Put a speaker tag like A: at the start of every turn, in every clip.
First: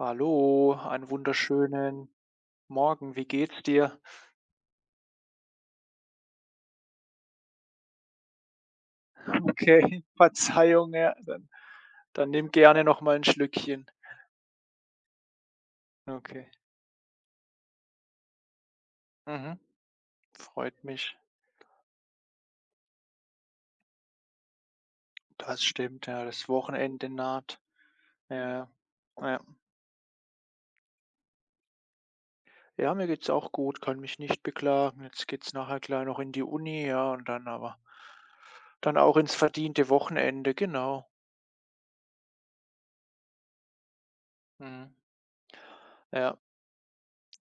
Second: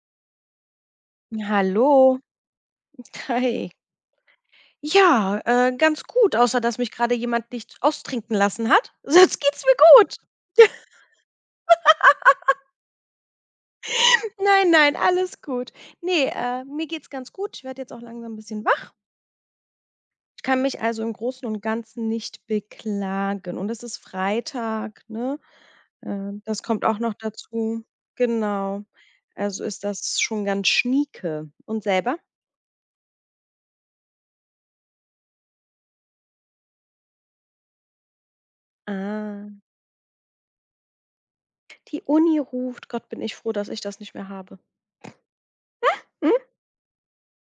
A: Hallo, einen
B: Hallo.
A: wunderschönen Morgen. Wie geht's
B: Hi.
A: dir?
B: Ja, Ganz gut, außer dass mich gerade jemand nicht austrinken lassen hat. Sonst geht's mir
A: Okay,
B: gut.
A: Verzeihung, ja, dann nimm gerne noch mal ein Schlückchen.
B: Nein, nein, alles gut. Ne,
A: Okay.
B: Mir geht's ganz gut. Ich werde jetzt auch langsam ein bisschen wach.
A: Mhm.
B: Ich kann mich
A: Freut
B: also im
A: mich.
B: Großen und Ganzen nicht beklagen. Und es ist Freitag, ne?
A: Das stimmt, ja, das
B: Das kommt auch
A: Wochenende
B: noch
A: naht.
B: dazu.
A: Ja,
B: Genau.
A: ja.
B: Also ist das schon ganz schnieke. Und selber?
A: Ja, mir geht's auch gut, kann mich nicht beklagen. Jetzt geht's nachher gleich noch in die Uni, ja, und dann aber dann auch ins
B: Ah,
A: verdiente Wochenende, genau.
B: die Uni ruft. Gott, bin ich froh, dass ich das nicht mehr habe.
A: Mhm.
B: Hm?
A: Ja,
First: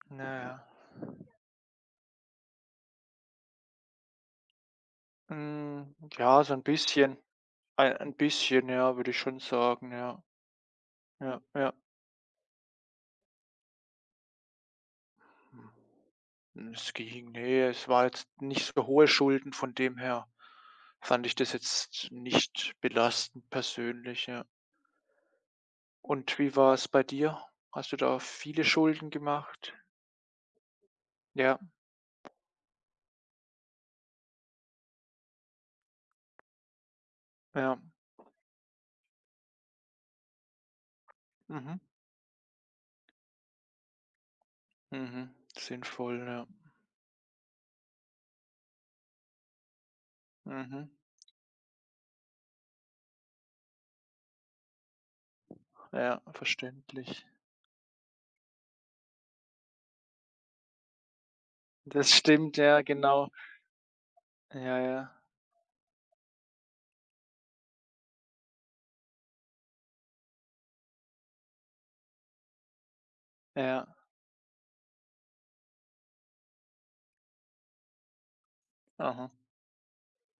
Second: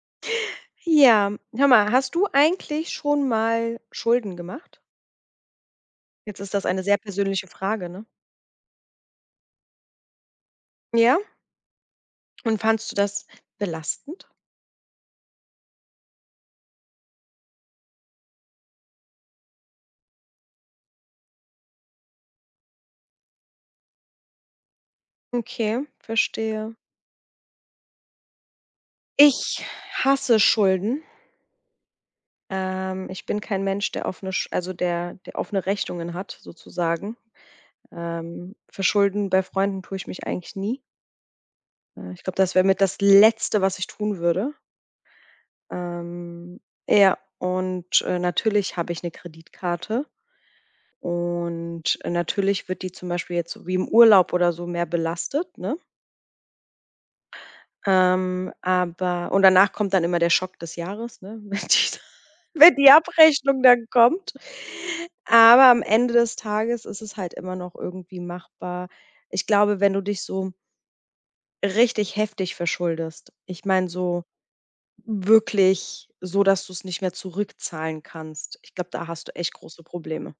A: naja. Ja.
B: Ja, hör mal, hast du eigentlich schon mal Schulden gemacht?
A: Hm,
B: Jetzt
A: ja,
B: ist
A: so ein
B: das eine sehr
A: bisschen.
B: persönliche Frage,
A: Ei
B: ne?
A: ein bisschen, ja, würde ich schon sagen, ja.
B: Ja?
A: Ja, ja.
B: Und fandst du das belastend?
A: Hm, es ging. Ne, es war jetzt nicht so hohe Schulden, von dem her fand ich das jetzt nicht belastend persönlich, ja.
B: Okay,
A: Und wie
B: verstehe.
A: war es bei dir? Hast du da viele Schulden
B: Ich
A: gemacht?
B: hasse Schulden.
A: Ja,
B: Ich bin kein Mensch, der offene, Sch also der offene Rechnungen hat, sozusagen.
A: ja.
B: Für Schulden bei Freunden tue ich mich eigentlich nie.
A: Mhm,
B: Ich glaube, das wäre mit das Letzte, was ich tun würde.
A: mhm. Sinnvoll, ja.
B: Ähm, Natürlich habe ich eine Kreditkarte.
A: Mhm.
B: Natürlich wird die zum Beispiel jetzt so wie im Urlaub oder so mehr belastet, ne?
A: Ja, verständlich.
B: Aber und danach kommt dann immer der Schock des Jahres, ne, wenn die
A: Das stimmt,
B: wenn
A: ja,
B: die
A: genau.
B: Abrechnung dann kommt.
A: Ja, ja,
B: Aber am Ende des Tages ist es halt immer noch irgendwie machbar. Ich glaube, wenn du dich so richtig heftig verschuldest, ich
A: ja.
B: meine so wirklich so, dass du es nicht mehr zurückzahlen kannst, ich glaube, da hast
A: Aha.
B: du echt große Probleme.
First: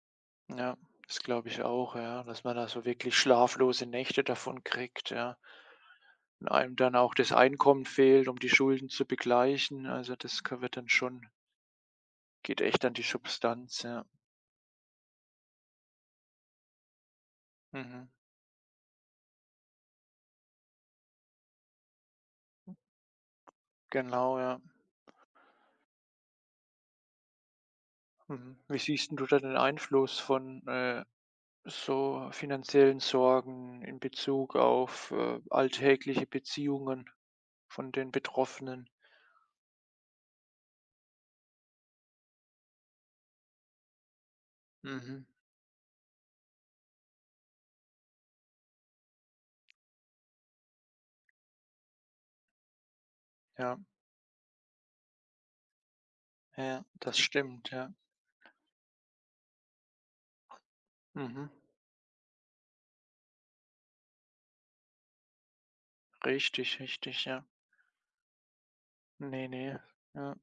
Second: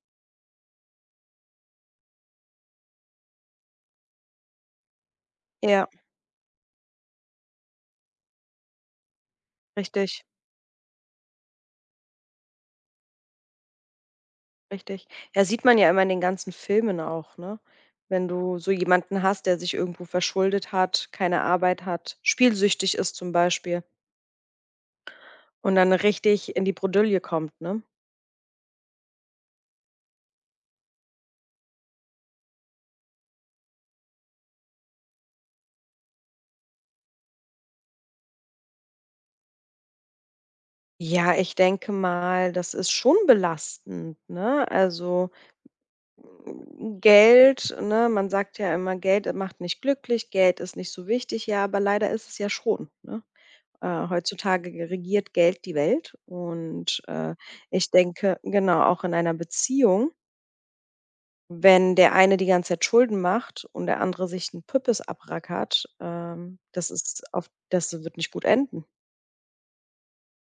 A: Ja, das glaube ich auch, ja, dass man da so wirklich schlaflose Nächte davon kriegt, ja.
B: Ja,
A: Und einem dann auch das Einkommen fehlt, um die Schulden zu begleichen. Also
B: richtig.
A: das wird dann schon, geht echt an die Substanz, ja.
B: Richtig. Ja, sieht man ja immer in den ganzen Filmen auch, ne?
A: Mhm.
B: Wenn du so jemanden hast, der sich irgendwo verschuldet hat, keine Arbeit hat, spielsüchtig ist zum Beispiel
A: Genau, ja.
B: und dann richtig in die Bredouille kommt, ne?
A: Mhm. Wie siehst denn du da den Einfluss von so finanziellen Sorgen in Bezug auf alltägliche Beziehungen von den Betroffenen?
B: Ja, ich denke mal, das ist schon belastend, ne?
A: Mhm.
B: Also mm, Geld, ne? Man sagt ja immer, Geld macht nicht glücklich, Geld ist nicht so wichtig, ja, aber leider ist es ja schon, ne?
A: Ja,
B: Heutzutage regiert Geld die Welt
A: ja,
B: und,
A: das stimmt,
B: ich
A: ja.
B: denke genau, auch in einer Beziehung,
A: Mhm.
B: wenn der eine die ganze Zeit Schulden macht und der andere sich 'n Püppis abrackert,
A: Richtig,
B: das ist
A: richtig, ja.
B: auf das wird nicht gut enden.
A: Ne, ne. Ja.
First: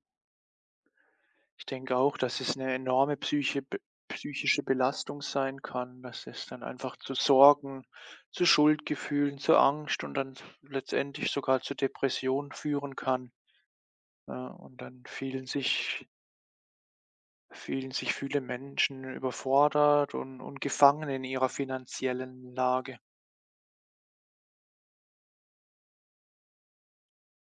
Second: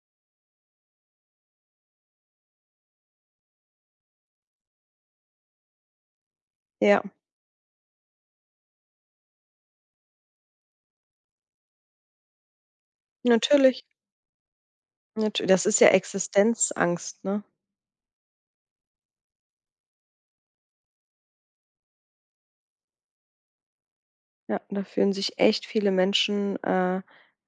A: Ich denke auch, dass es eine enorme psychische Belastung sein kann, dass es dann einfach
B: Ja,
A: zu Sorgen, zu Schuldgefühlen, zu Angst und dann letztendlich sogar zu Depressionen führen kann.
B: natürlich.
A: Ja, und dann
B: Natü das ist ja Existenzangst, ne?
A: fühlen sich viele Menschen überfordert und gefangen in ihrer finanziellen Lage.
B: Ja, da fühlen sich echt viele Menschen,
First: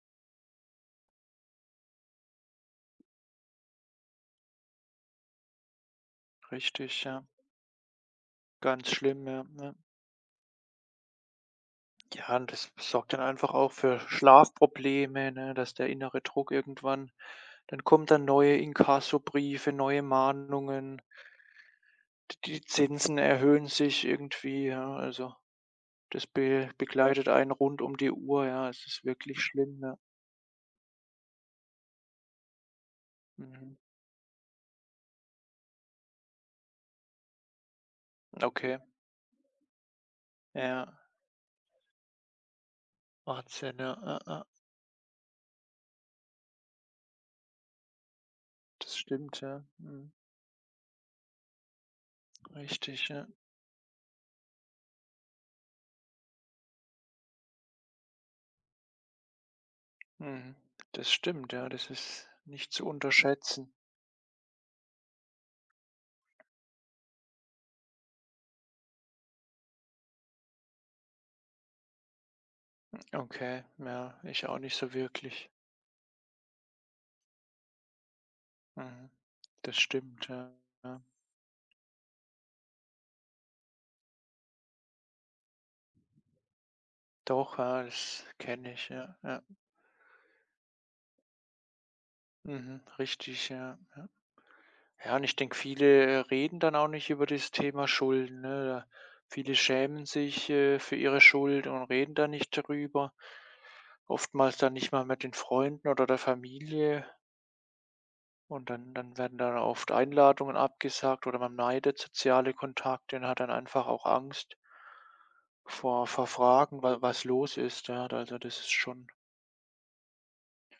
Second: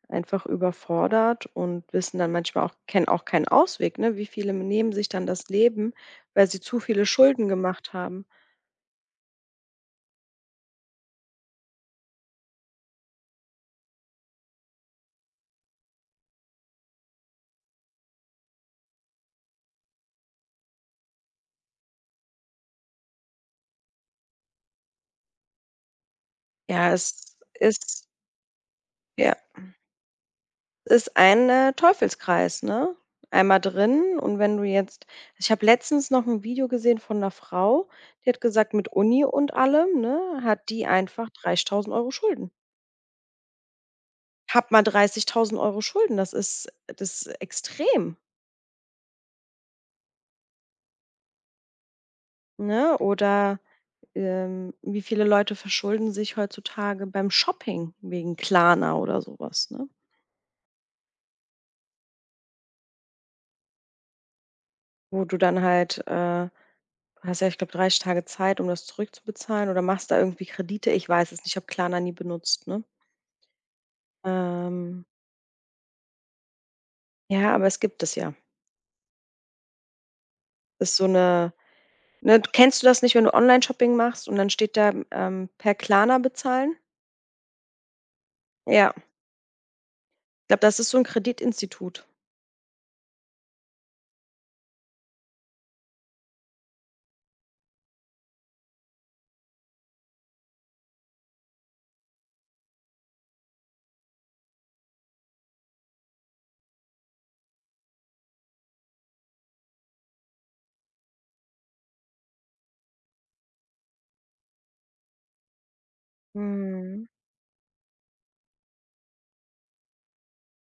B: einfach überfordert und wissen dann manchmal auch kennen auch keinen Ausweg, ne? Wie viele nehmen sich dann das Leben, weil sie zu
A: Richtig,
B: viele
A: ja.
B: Schulden gemacht haben.
A: Ganz schlimm, ja, ja. Ja, und das sorgt dann einfach auch für Schlafprobleme, ne, dass der innere Druck irgendwann dann kommen, dann neue Inkassobriefe, neue Mahnungen, die Zinsen erhöhen sich irgendwie, ja. Also, das be
B: Ja,
A: begleitet
B: es
A: einen rund um
B: ist
A: die Uhr, ja. Es ist
B: ja,
A: wirklich schlimm, ja.
B: ist ein, Teufelskreis, ne? Einmal
A: Mhm.
B: drin und wenn du jetzt ich habe letztens noch ein Video gesehen von einer Frau, die hat gesagt,
A: Okay,
B: mit Uni und allem, ne, hat die
A: ja.
B: einfach 30.000 Euro Schulden.
A: Wahnsinn, ja, ja, ja.
B: Hab mal 30.000 Euro Schulden, das ist extrem,
A: Das stimmt, ja. Mhm.
B: ne?
A: Richtig, ja.
B: Oder, wie viele Leute verschulden sich heutzutage beim Shopping wegen Klarna oder sowas, ne?
A: Mhm. Das stimmt, ja. Das ist nicht zu unterschätzen.
B: Wo du dann halt, hast ja, ich glaube, 30 Tage Zeit, um das zurückzubezahlen oder machst da irgendwie Kredite. Ich weiß es nicht, ich habe Klarna nie benutzt, ne?
A: Okay, ja, ich auch nicht so
B: Ähm,
A: wirklich.
B: ja, aber es gibt es ja.
A: Mhm. Das stimmt, ja,
B: Ist
A: ja.
B: so eine ne, kennst du das nicht, wenn du Online-Shopping machst und dann steht da, „Per Klarna bezahlen?“
A: Doch, ja, das kenne ich,
B: Ja,
A: ja, ja.
B: ich glaube, das ist so ein Kreditinstitut.
A: Mhm. Richtig, ja, ja. Ja, und ich denke, viele, reden dann auch nicht über das Thema Schulden, ne? Da viele schämen sich, für ihre Schuld und reden da nicht darüber. Oftmals dann nicht mal mit den Freunden oder der Familie und dann werden dann oft Einladungen abgesagt oder man meidet soziale Kontakte und hat dann einfach auch Angst vor Fragen, wa
B: Mhm.
A: was los ist, ja. Also, das ist schon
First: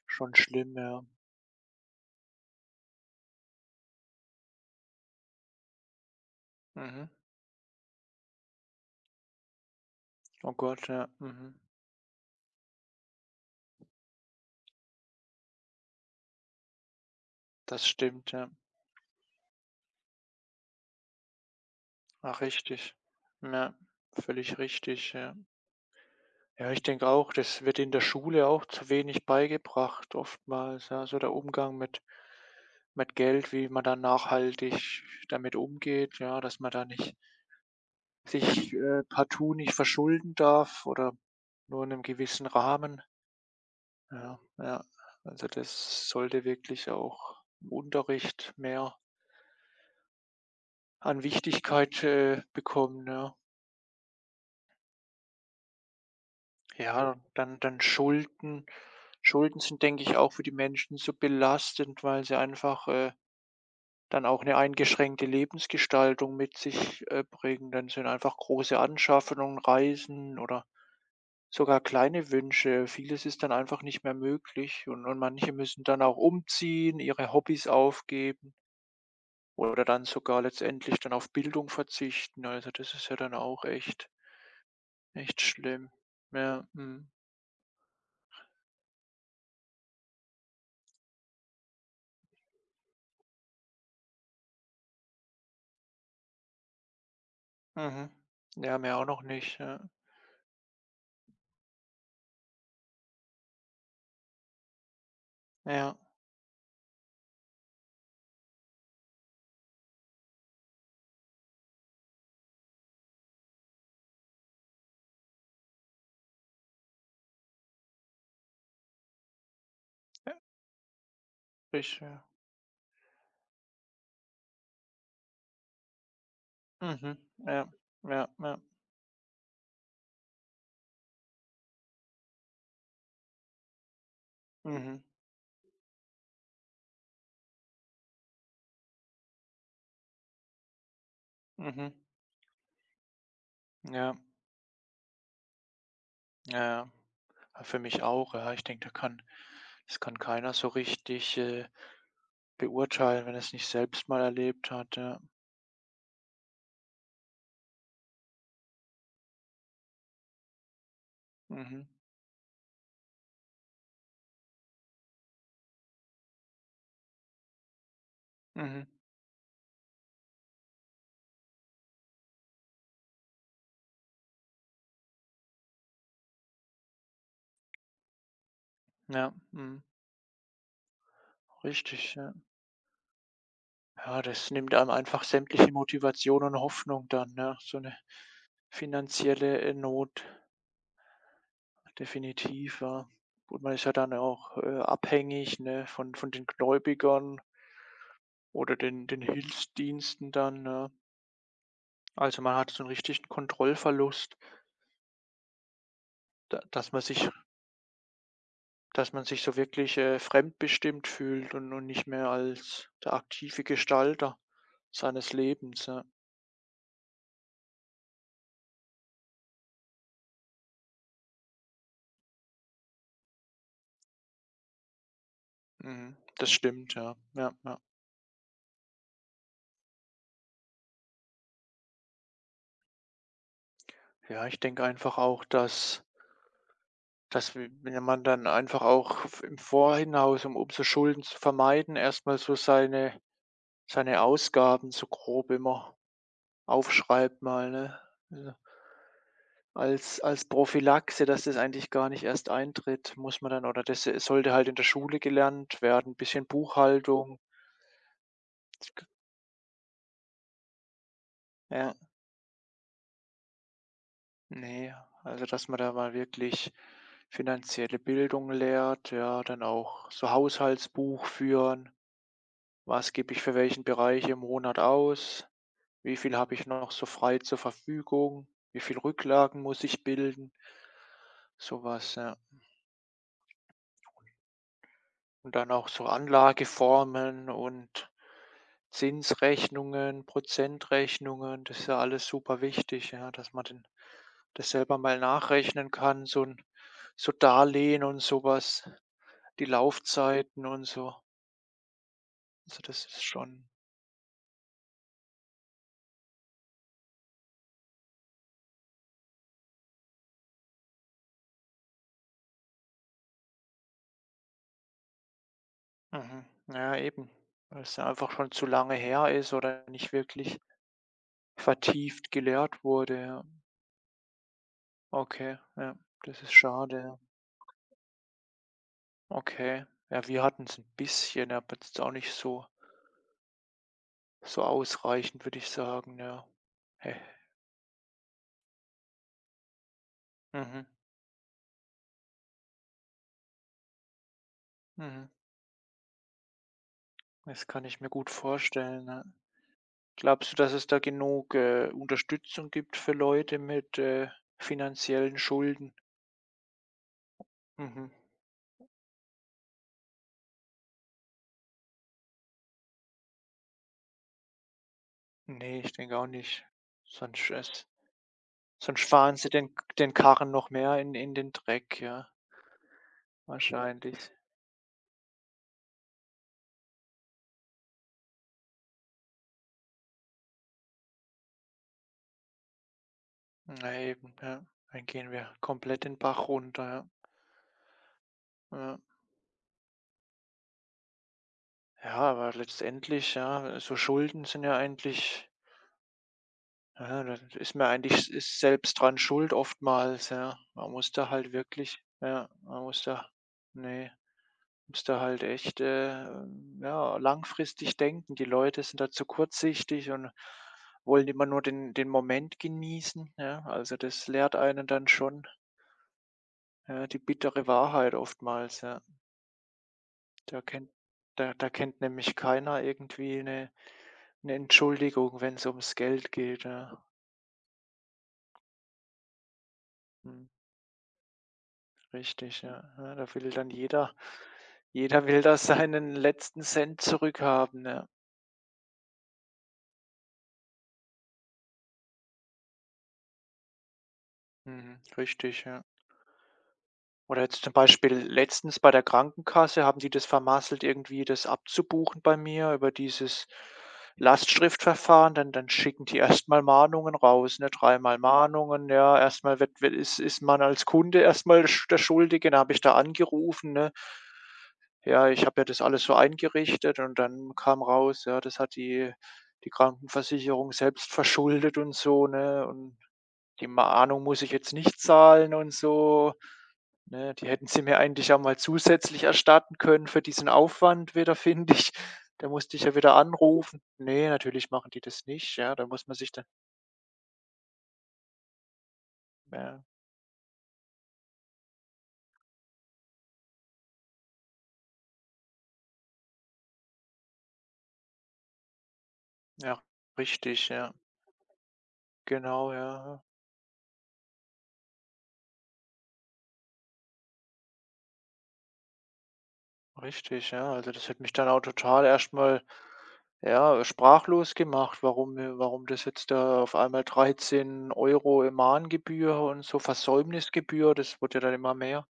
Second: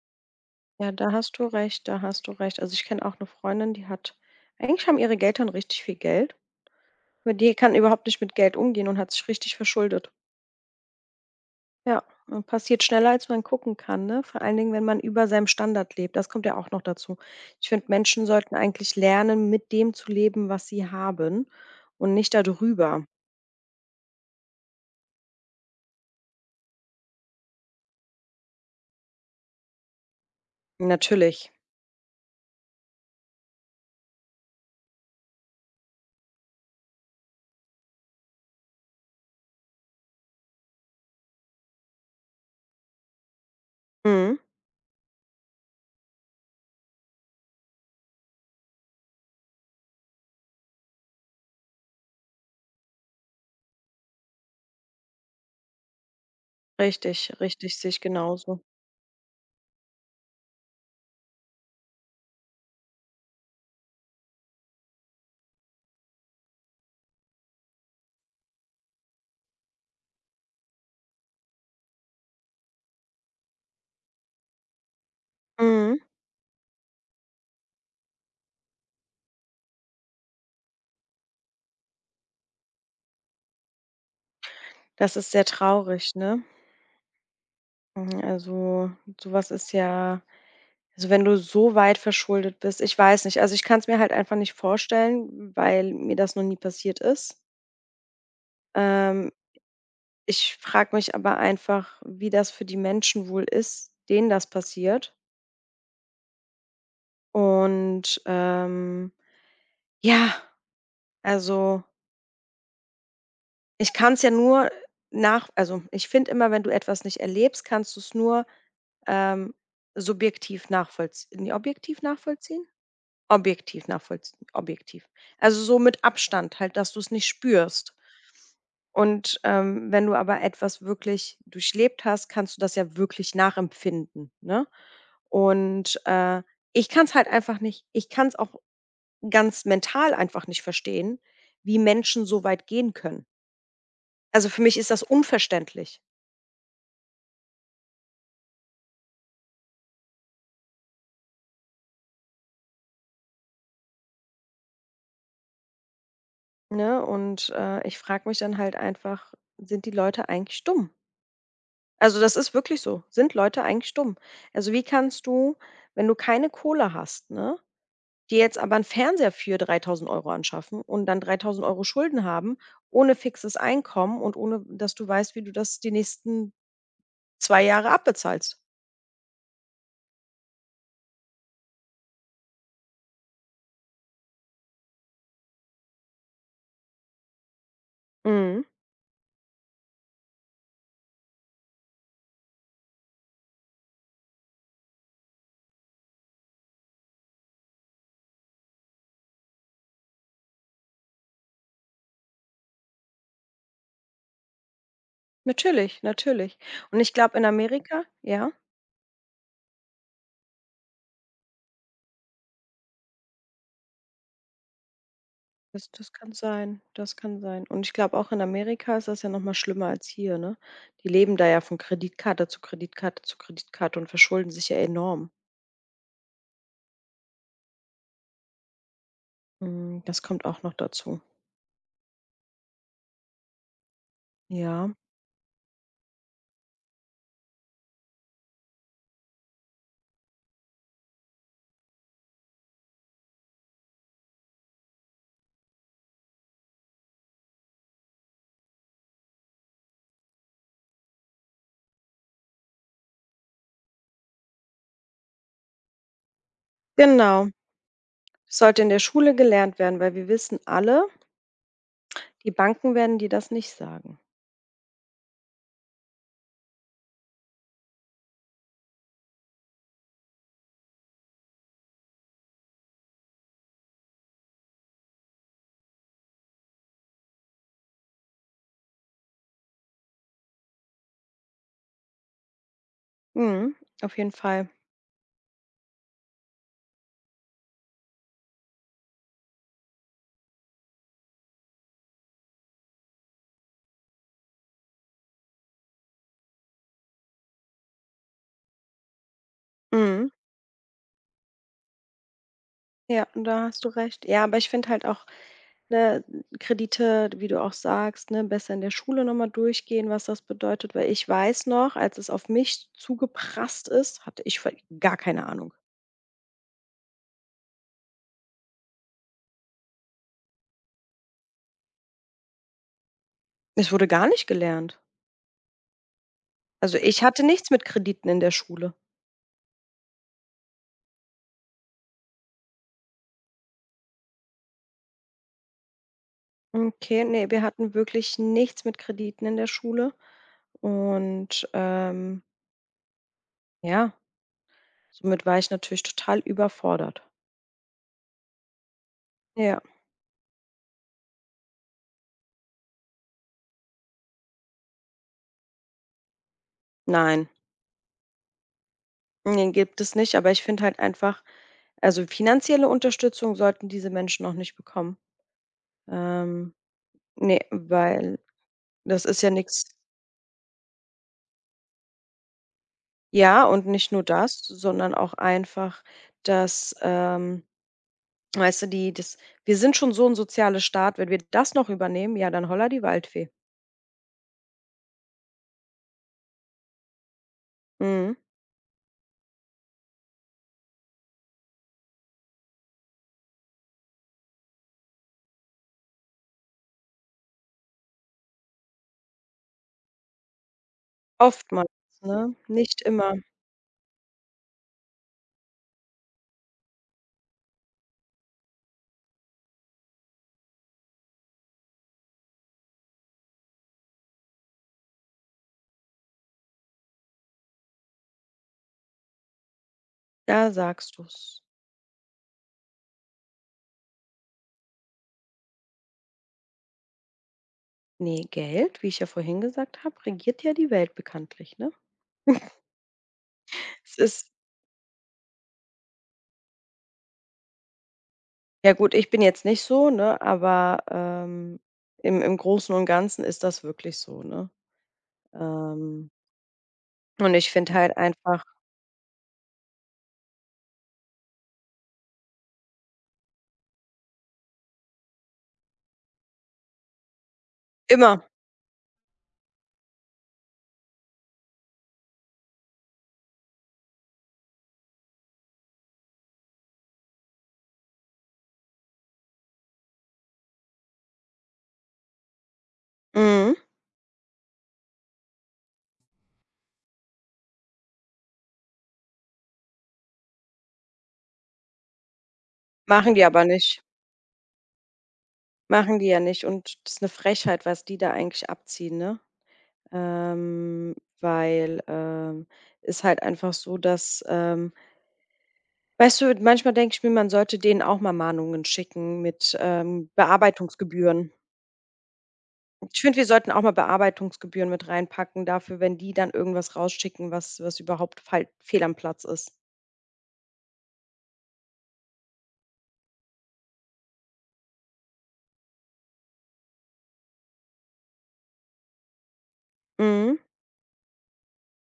A: schon schlimm,
B: Ja,
A: ja.
B: da hast du recht, da hast du recht. Also, ich kenne auch eine Freundin, die hat eigentlich haben ihre Eltern richtig viel Geld,
A: Mhm.
B: aber die kann überhaupt nicht mit Geld umgehen und hat sich richtig verschuldet.
A: Oh Gott, ja. Mhm.
B: Ja, und passiert schneller, als man gucken kann, ne? Vor allen Dingen, wenn man über seinem Standard lebt. Das kommt ja auch noch dazu. Ich finde,
A: Das
B: Menschen
A: stimmt, ja.
B: sollten eigentlich lernen, mit dem zu leben, was sie haben und nicht
A: Ach richtig.
B: darüber.
A: Ja, völlig richtig, ja. Ja, ich denke auch, das wird in der Schule auch zu wenig beigebracht oftmals, ja, so der
B: Natürlich.
A: Umgang mit Geld, wie man dann nachhaltig damit umgeht, ja, dass man da nicht sich, partout nicht verschulden darf oder nur in einem gewissen Rahmen.
B: Mhm.
A: Ja, ja. Also, das sollte wirklich auch im Unterricht mehr an Wichtigkeit, bekommen, ja. Ja,
B: Richtig,
A: dann
B: richtig,
A: dann
B: sehe ich genauso.
A: Schulden. Schulden sind, denke ich, auch für die Menschen so belastend, weil sie einfach, dann auch eine eingeschränkte Lebensgestaltung mit sich, bringen. Dann sind einfach große Anschaffungen, Reisen oder sogar kleine Wünsche. Vieles ist dann einfach nicht mehr möglich und manche müssen
B: Mhm.
A: dann auch umziehen, ihre Hobbys aufgeben oder dann sogar letztendlich dann auf Bildung verzichten. Also, das ist ja dann auch echt
B: Das ist
A: nicht
B: sehr
A: schlimm.
B: traurig, ne?
A: Ja, mhm.
B: Mhm, also, sowas ist ja also, wenn du so weit verschuldet bist ich weiß nicht. Also, ich kann es mir halt einfach nicht vorstellen, weil mir das noch nie passiert ist.
A: Mhm. Ja, mir auch noch
B: Ähm.
A: nicht, ja.
B: Ich frage mich aber einfach, wie das für die Menschen wohl ist, denen das passiert.
A: Ja,
B: Und, ähm, ja, also, ich kann es ja nur nach also, ich finde immer, wenn du etwas nicht erlebst, kannst du es nur, ähm,
A: ja,
B: subjektiv nachvollziehen.
A: ich
B: Objektiv
A: ja.
B: nachvollziehen? Objektiv nachvollziehen objektiv. Also, so mit Abstand halt, dass du es
A: Mhm.
B: nicht
A: Ja,
B: spürst.
A: ja, ja.
B: Wenn du aber etwas wirklich durchlebt hast, kannst du das ja wirklich nachempfinden, ne?
A: Mhm,
B: Und, äh, Ich kann es halt einfach nicht ich kann es auch ganz mental einfach nicht verstehen, wie
A: mhm.
B: Menschen so weit gehen können.
A: Ja,
B: Also, für mich ist das unverständlich,
A: ja, ja. Ah, für mich auch, ja. Ich denke, da kann das kann keiner so richtig, beurteilen, wenn er es nicht selbst mal erlebt hat, ja.
B: ne? Ich frage mich dann halt einfach: „Sind die Leute eigentlich dumm?“
A: Mhm,
B: Also, das ist wirklich so. Sind Leute eigentlich dumm? Also, wie kannst du, wenn du keine Kohle hast, ne, dir jetzt aber einen
A: mhm.
B: Fernseher für 3.000 Euro anschaffen und dann 3.000 Euro Schulden haben, ohne fixes Einkommen und ohne, dass du weißt, wie du das die nächsten 2 Jahre abbezahlst?
A: Ja, mhm. Richtig, ja. Ja, das nimmt einem einfach sämtliche Motivation und Hoffnung dann, ne? So eine
B: Mhm.
A: finanzielle, Not. Definitiv, ja. Gut, man ist ja dann auch, abhängig, ne, von den Gläubigern oder den Hilfsdiensten dann, ne? Also, man hat so einen richtigen Kontrollverlust,
B: Natürlich, natürlich.
A: da
B: Und ich glaube in Amerika ja,
A: dass man sich so wirklich, fremdbestimmt fühlt und nicht mehr als der aktive Gestalter seines Lebens,
B: das
A: ja.
B: das kann sein, das kann sein. Und ich glaube auch in Amerika ist das ja noch mal schlimmer als hier, ne? Die leben da ja von Kreditkarte zu Kreditkarte zu Kreditkarte und verschulden sich ja enorm.
A: Mhm. Das stimmt, ja. Ja, ja.
B: Hm, das kommt auch noch dazu.
A: Ja, ich denke
B: Ja,
A: einfach auch, dass dass w wenn man dann einfach auch v im Vorhinaus, um so Schulden zu vermeiden, erstmal so seine Ausgaben so grob immer aufschreibt mal, ne? Also, als Prophylaxe, dass das eigentlich gar nicht erst eintritt, muss man dann oder das sollte halt in der Schule gelernt werden, bisschen Buchhaltung.
B: genau. Das Sollte in der Schule gelernt werden, weil wir wissen alle,
A: Ja,
B: die Banken werden dir das nicht sagen.
A: ne, also, dass man da mal wirklich finanzielle Bildung lehrt, ja, dann auch so Haushaltsbuch führen. Was gebe ich für welchen Bereich im Monat aus? Wie viel habe ich noch so frei zur Verfügung? Wie viel Rücklagen muss ich bilden? Sowas ja.
B: Mhm, auf jeden Fall.
A: Und dann auch so Anlageformen und Zinsrechnungen, Prozentrechnungen, das ist ja alles super wichtig, ja, dass man den das selber mal nachrechnen kann, so 'n so Darlehen und sowas, die
B: Mhm.
A: Laufzeiten und so. Also, das ist
B: Ja, da
A: schon
B: hast du recht. Ja, aber ich finde halt auch, ne, Kredite, wie du auch sagst, ne, besser in der Schule nochmal durchgehen, was das bedeutet, weil ich weiß noch, als es auf mich zugeprasst ist, hatte ich voll- gar keine Ahnung.
A: mhm, ja eben, weil's ja einfach schon zu lange her ist oder nicht wirklich vertieft gelehrt wurde, ja.
B: Es wurde gar nicht gelernt.
A: Okay, ja, das ist
B: Also
A: schade, ja.
B: ich hatte nichts mit Krediten in der Schule.
A: Okay. Ja, wir hatten's 'n bisschen, aber jetzt auch nicht so so ausreichend, würde ich sagen, ja.
B: Okay, nee, wir hatten wirklich nichts mit Krediten in der Schule
A: Mhm,
B: und, ähm, ja,
A: mhm.
B: somit war ich natürlich total überfordert.
A: Das kann ich mir gut vorstellen, ja.
B: Ja.
A: Glaubst du, dass es da genug, Unterstützung gibt für Leute mit, finanziellen Schulden?
B: Nein,
A: Mhm.
B: den gibt es nicht, aber ich finde halt einfach also, finanzielle Unterstützung sollten diese Menschen noch nicht bekommen.
A: Ne, ich denke auch nicht.
B: Ähm,
A: Sonst
B: ne,
A: es
B: weil
A: Sonst
B: das
A: fahren
B: ist
A: sie
B: ja
A: den
B: nichts.
A: Karren noch mehr in den Dreck, ja,
B: Ja, und nicht nur
A: wahrscheinlich.
B: das, sondern auch einfach, dass, ähm, weißt du, die das wir sind schon so ein sozialer Staat, wenn wir das noch übernehmen, ja, dann Holla die Waldfee.
A: Na eben, ja. Dann gehen wir komplett den Bach runter,
B: Mhm.
A: ja. Ja. Ja, aber letztendlich, ja, so Schulden sind ja eigentlich ja, da ist man eigentlich s ist selbst dran schuld oftmals, ja. Man muss da halt
B: Oftmals,
A: wirklich ja,
B: ne?
A: man
B: Nicht
A: muss da
B: immer.
A: nee, muss da halt echt, ja, langfristig denken. Die Leute sind da zu kurzsichtig und wollen immer nur den Moment genießen, ja. Also, das lehrt einen dann schon, ja, die bittere Wahrheit oftmals, ja. Da
B: Da
A: kennt
B: sagst
A: da
B: du's.
A: da kennt nämlich keiner irgendwie eine Entschuldigung, wenn es ums Geld geht, ja.
B: Ne, Geld, wie ich ja vorhin gesagt habe,
A: Mhm,
B: regiert ja die Welt bekanntlich, ne?
A: richtig, ja. Ja, da will dann jeder
B: Es ist
A: will da seinen letzten Cent zurückhaben, ja.
B: ja gut, ich bin jetzt nicht so, ne, aber, im im Großen und Ganzen ist das wirklich so, ne?
A: Mhm, richtig, ja.
B: Ähm,
A: Oder
B: und
A: jetzt
B: ich
A: zum
B: finde
A: Beispiel
B: halt einfach
A: letztens bei der Krankenkasse haben die das vermasselt, irgendwie das abzubuchen bei mir über dieses Lastschriftverfahren. Dann schicken die erstmal Mahnungen raus, ne? Dreimal
B: immer,
A: Mahnungen, ja. Erstmal wird wird ist man als Kunde erstmal sch der Schuldige. Dann habe ich da angerufen, ne? Ja, ich habe ja das alles so eingerichtet und dann kam raus, ja, das hat die Krankenversicherung selbst verschuldet und so, ne? Und die
B: mhm,
A: Mahnung muss ich jetzt nicht zahlen und so. Ne, die hätten sie mir eigentlich ja mal zusätzlich erstatten können für diesen Aufwand wieder, finde ich. Da musste ich ja wieder
B: machen die aber
A: anrufen.
B: nicht.
A: Ne, natürlich machen die das nicht, ja. Da muss man
B: Machen die
A: sich
B: ja
A: dann
B: nicht und das ist 'ne Frechheit, was die da eigentlich abziehen, ne?
A: ja,
B: Ähm, weil, ähm, Ist halt einfach so, dass weißt du, manchmal denke ich mir, man sollte denen auch mal Mahnungen schicken mit,
A: ja, richtig, ja.
B: Bearbeitungsgebühren.
A: Genau, ja,
B: Ich
A: ja,
B: finde, wir sollten auch mal Bearbeitungsgebühren mit reinpacken dafür, wenn die dann irgendwas rausschicken, was was überhaupt fal fehl am Platz ist.
A: richtig, ja. Also, das hat mich dann auch total erstmal ja, sprachlos gemacht, warum warum das jetzt da auf einmal 13 € im Mahngebühr und so
B: Mhm,
A: Versäumnisgebühr, das wurde ja dann immer mehr.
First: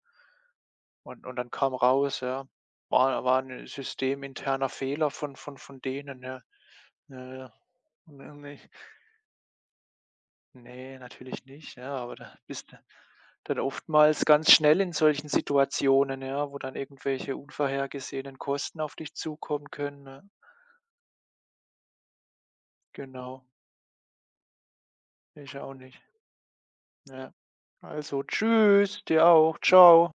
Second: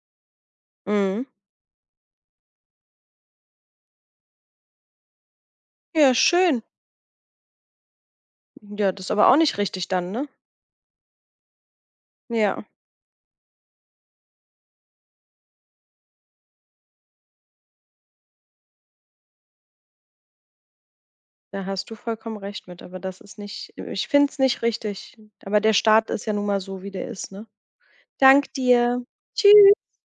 B: mhm.
A: Und dann kam raus, ja, war ein systeminterner Fehler von von
B: Ja,
A: denen, ja.
B: schön.
A: Ja, ja. Ne, ne,
B: Ja, das ist aber auch nicht richtig dann, ne?
A: ne, natürlich nicht, ja, aber da
B: Ja,
A: bist du dann oftmals ganz schnell in solchen Situationen, ja, wo dann irgendwelche unvorhergesehenen Kosten auf dich zukommen können, ja.
B: da hast du vollkommen recht mit, aber das ist
A: Genau,
B: nicht ich finde es nicht richtig.
A: ich
B: Aber der
A: auch nicht.
B: Staat ist ja nun mal so, wie der
A: Ja.
B: ist, ne?
A: Also,
B: Dank dir.
A: tschüss, dir
B: Tschüss.
A: auch. Ciao.